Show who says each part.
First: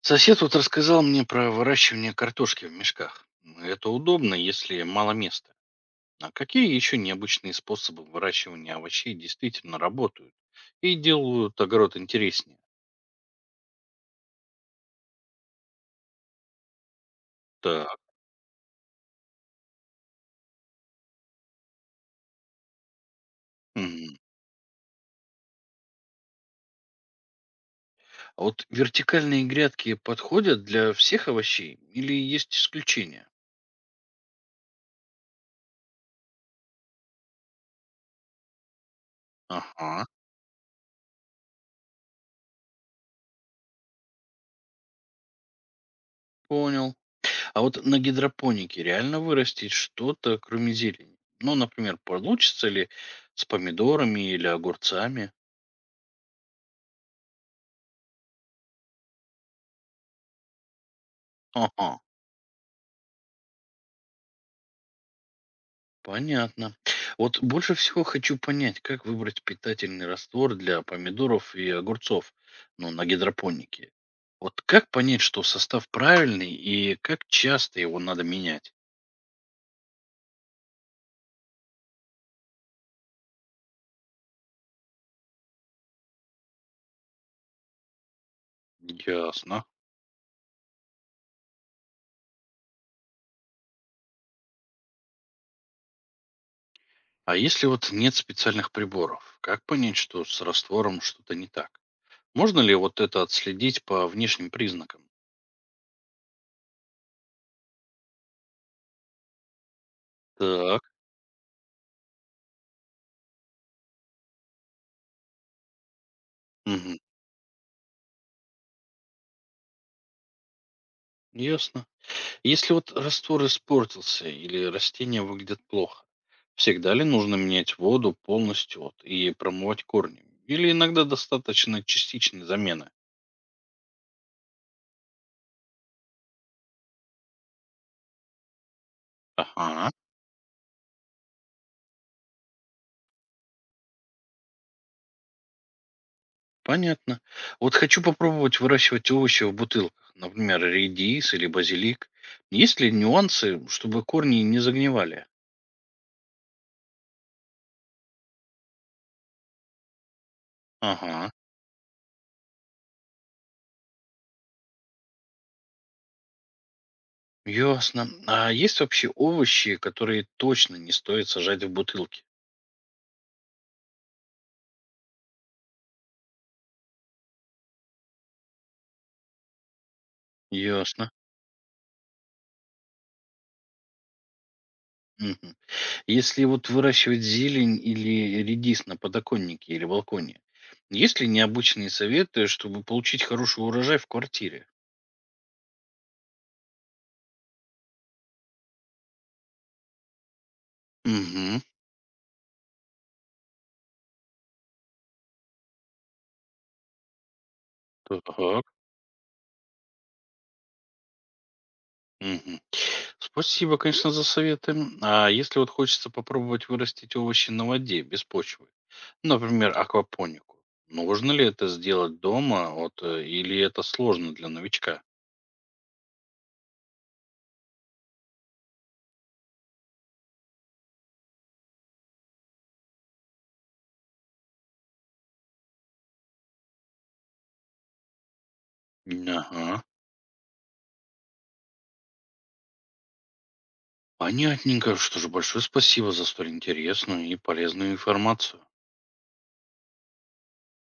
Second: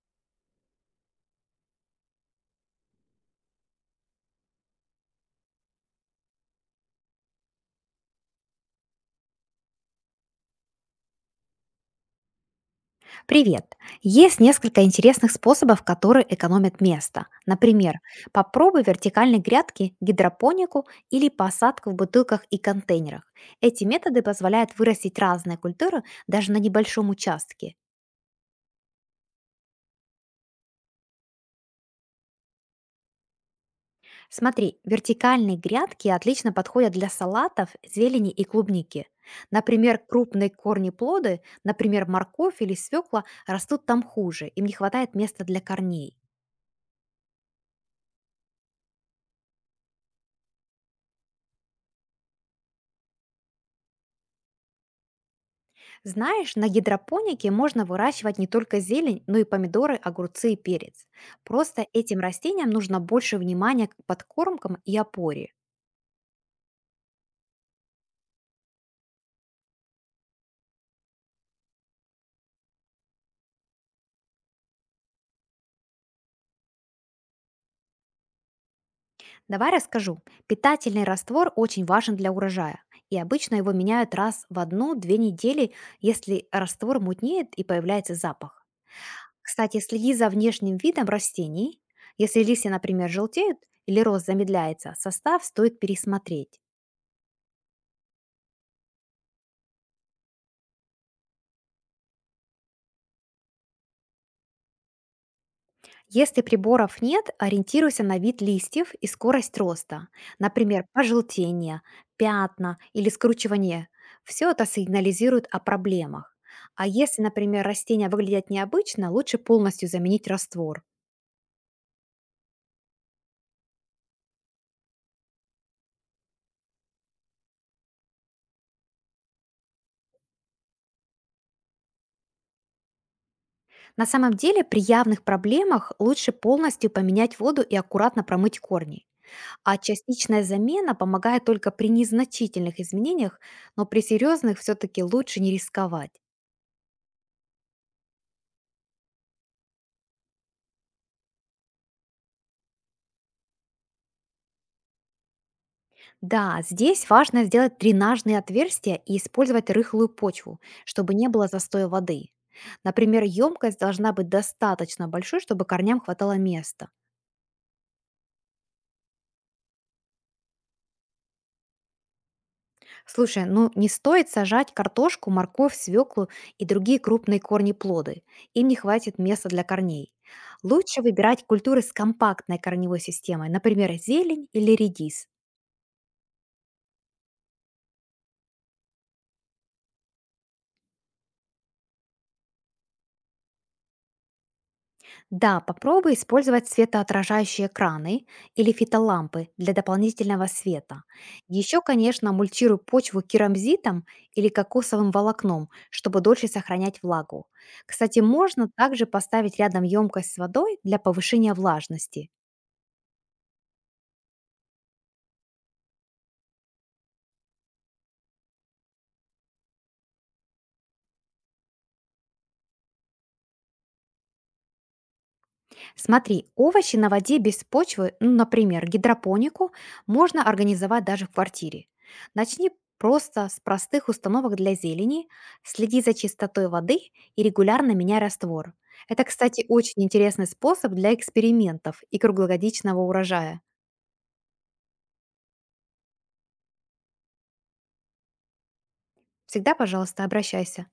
Speaker 1: Сосед вот рассказал мне про выращивание картошки в мешках. Ну, это удобно, если мало места. А какие еще необычные способы выращивания овощей действительно работают и делают огород интереснее?
Speaker 2: Привет! Есть несколько интересных способов, которые экономят место.
Speaker 1: Так,
Speaker 2: Например, попробуй вертикальные грядки, гидропонику или посадку в бутылках и контейнерах. Эти
Speaker 1: мгм.
Speaker 2: методы позволяют вырастить разные культуры даже на небольшом участке.
Speaker 1: А вот вертикальные грядки подходят для всех овощей или есть исключения?
Speaker 2: Смотри, вертикальные грядки отлично подходят для салатов, зелени и клубники. Например,
Speaker 1: Ага,
Speaker 2: крупные корни плоды, например, морковь или свекла, растут там хуже, им не хватает места для корней.
Speaker 1: понял. А вот на гидропонике реально вырастить что-то, кроме зелени? Ну, например, получится ли с помидорами или огурцами?
Speaker 2: Знаешь, на гидропонике можно выращивать не только зелень, но и помидоры, огурцы и перец. Просто
Speaker 1: Ага.
Speaker 2: этим растениям нужно больше внимания к подкормкам и опоре.
Speaker 1: Понятно. Вот больше всего хочу понять, как выбрать питательный раствор для помидоров и огурцов, ну, на гидропонике. Вот как понять, что состав правильный и как часто его надо менять?
Speaker 2: Давай расскажу. Питательный раствор очень важен для урожая. И обычно его меняют раз в одну-две недели, если раствор мутнеет и появляется запах.
Speaker 1: Ясно.
Speaker 2: Кстати, следи за внешним видом растений. Если листья, например, желтеют или рост замедляется, состав стоит пересмотреть.
Speaker 1: А если вот нет специальных приборов, как понять, что с раствором что-то не так? Можно ли вот это отследить по внешним признакам?
Speaker 2: Если приборов нет, ориентируйся на вид листьев и скорость роста.
Speaker 1: Так.
Speaker 2: Например, пожелтение, пятна или скручивание. Все это сигнализирует о проблемах. А
Speaker 1: Мгм.
Speaker 2: если, например, растения выглядят необычно, лучше полностью заменить раствор.
Speaker 1: Ясно. Если вот раствор испортился или растения выглядят плохо, всегда ли нужно менять воду полностью вот и промывать корни? Или иногда достаточно частичной замены?
Speaker 2: На самом деле, при явных проблемах лучше полностью поменять воду и аккуратно промыть корни. А
Speaker 1: Ага,
Speaker 2: частичная замена помогает только при незначительных изменениях, но при серьезных все-таки лучше не рисковать.
Speaker 1: понятно. Вот хочу попробовать выращивать овощи в бутылках, например, редис или базилик. Есть ли нюансы, чтобы корни не загнивали?
Speaker 2: Да, здесь важно сделать дренажные отверстия и использовать рыхлую почву, чтобы не
Speaker 1: Ага,
Speaker 2: было застоя воды. Например, емкость должна быть достаточно большой, чтобы корням хватало места.
Speaker 1: ясно. А есть вообще овощи, которые точно не стоит сажать в бутылки?
Speaker 2: Слушай, ну не стоит сажать картошку, морковь, свеклу и другие крупные корни плоды. Им не хватит места для корней. Лучше
Speaker 1: Ясно.
Speaker 2: выбирать культуры с компактной корневой системой, например, зелень или редис.
Speaker 1: Мгм. Если вот выращивать зелень или редис на подоконнике или балконе, есть ли необычные советы, чтобы получить хороший урожай в квартире?
Speaker 2: Да, попробуй использовать светоотражающие экраны или фитолампы для дополнительного света.
Speaker 1: Угу.
Speaker 2: Еще, конечно, мульчируй почву керамзитом или кокосовым волокном, чтобы дольше сохранять влагу. Кстати,
Speaker 1: Так.
Speaker 2: можно также поставить рядом емкость с водой для повышения влажности.
Speaker 1: Мгм. Спасибо, конечно, за советы. А если вот хочется попробовать вырастить овощи на воде, без почвы, например, аквапонику, нужно ли это сделать дома вот, или это сложно для новичка?
Speaker 2: Смотри, овощи на воде без почвы, ну, например, гидропонику, можно организовать даже в квартире. Начни просто с простых установок для зелени, следи за чистотой воды и регулярно меняй раствор. Это, кстати,
Speaker 1: Ага.
Speaker 2: очень интересный способ для экспериментов и круглогодичного урожая.
Speaker 1: Понятненько. Что же, большое спасибо за столь интересную и полезную информацию.
Speaker 2: Всегда, пожалуйста, обращайся.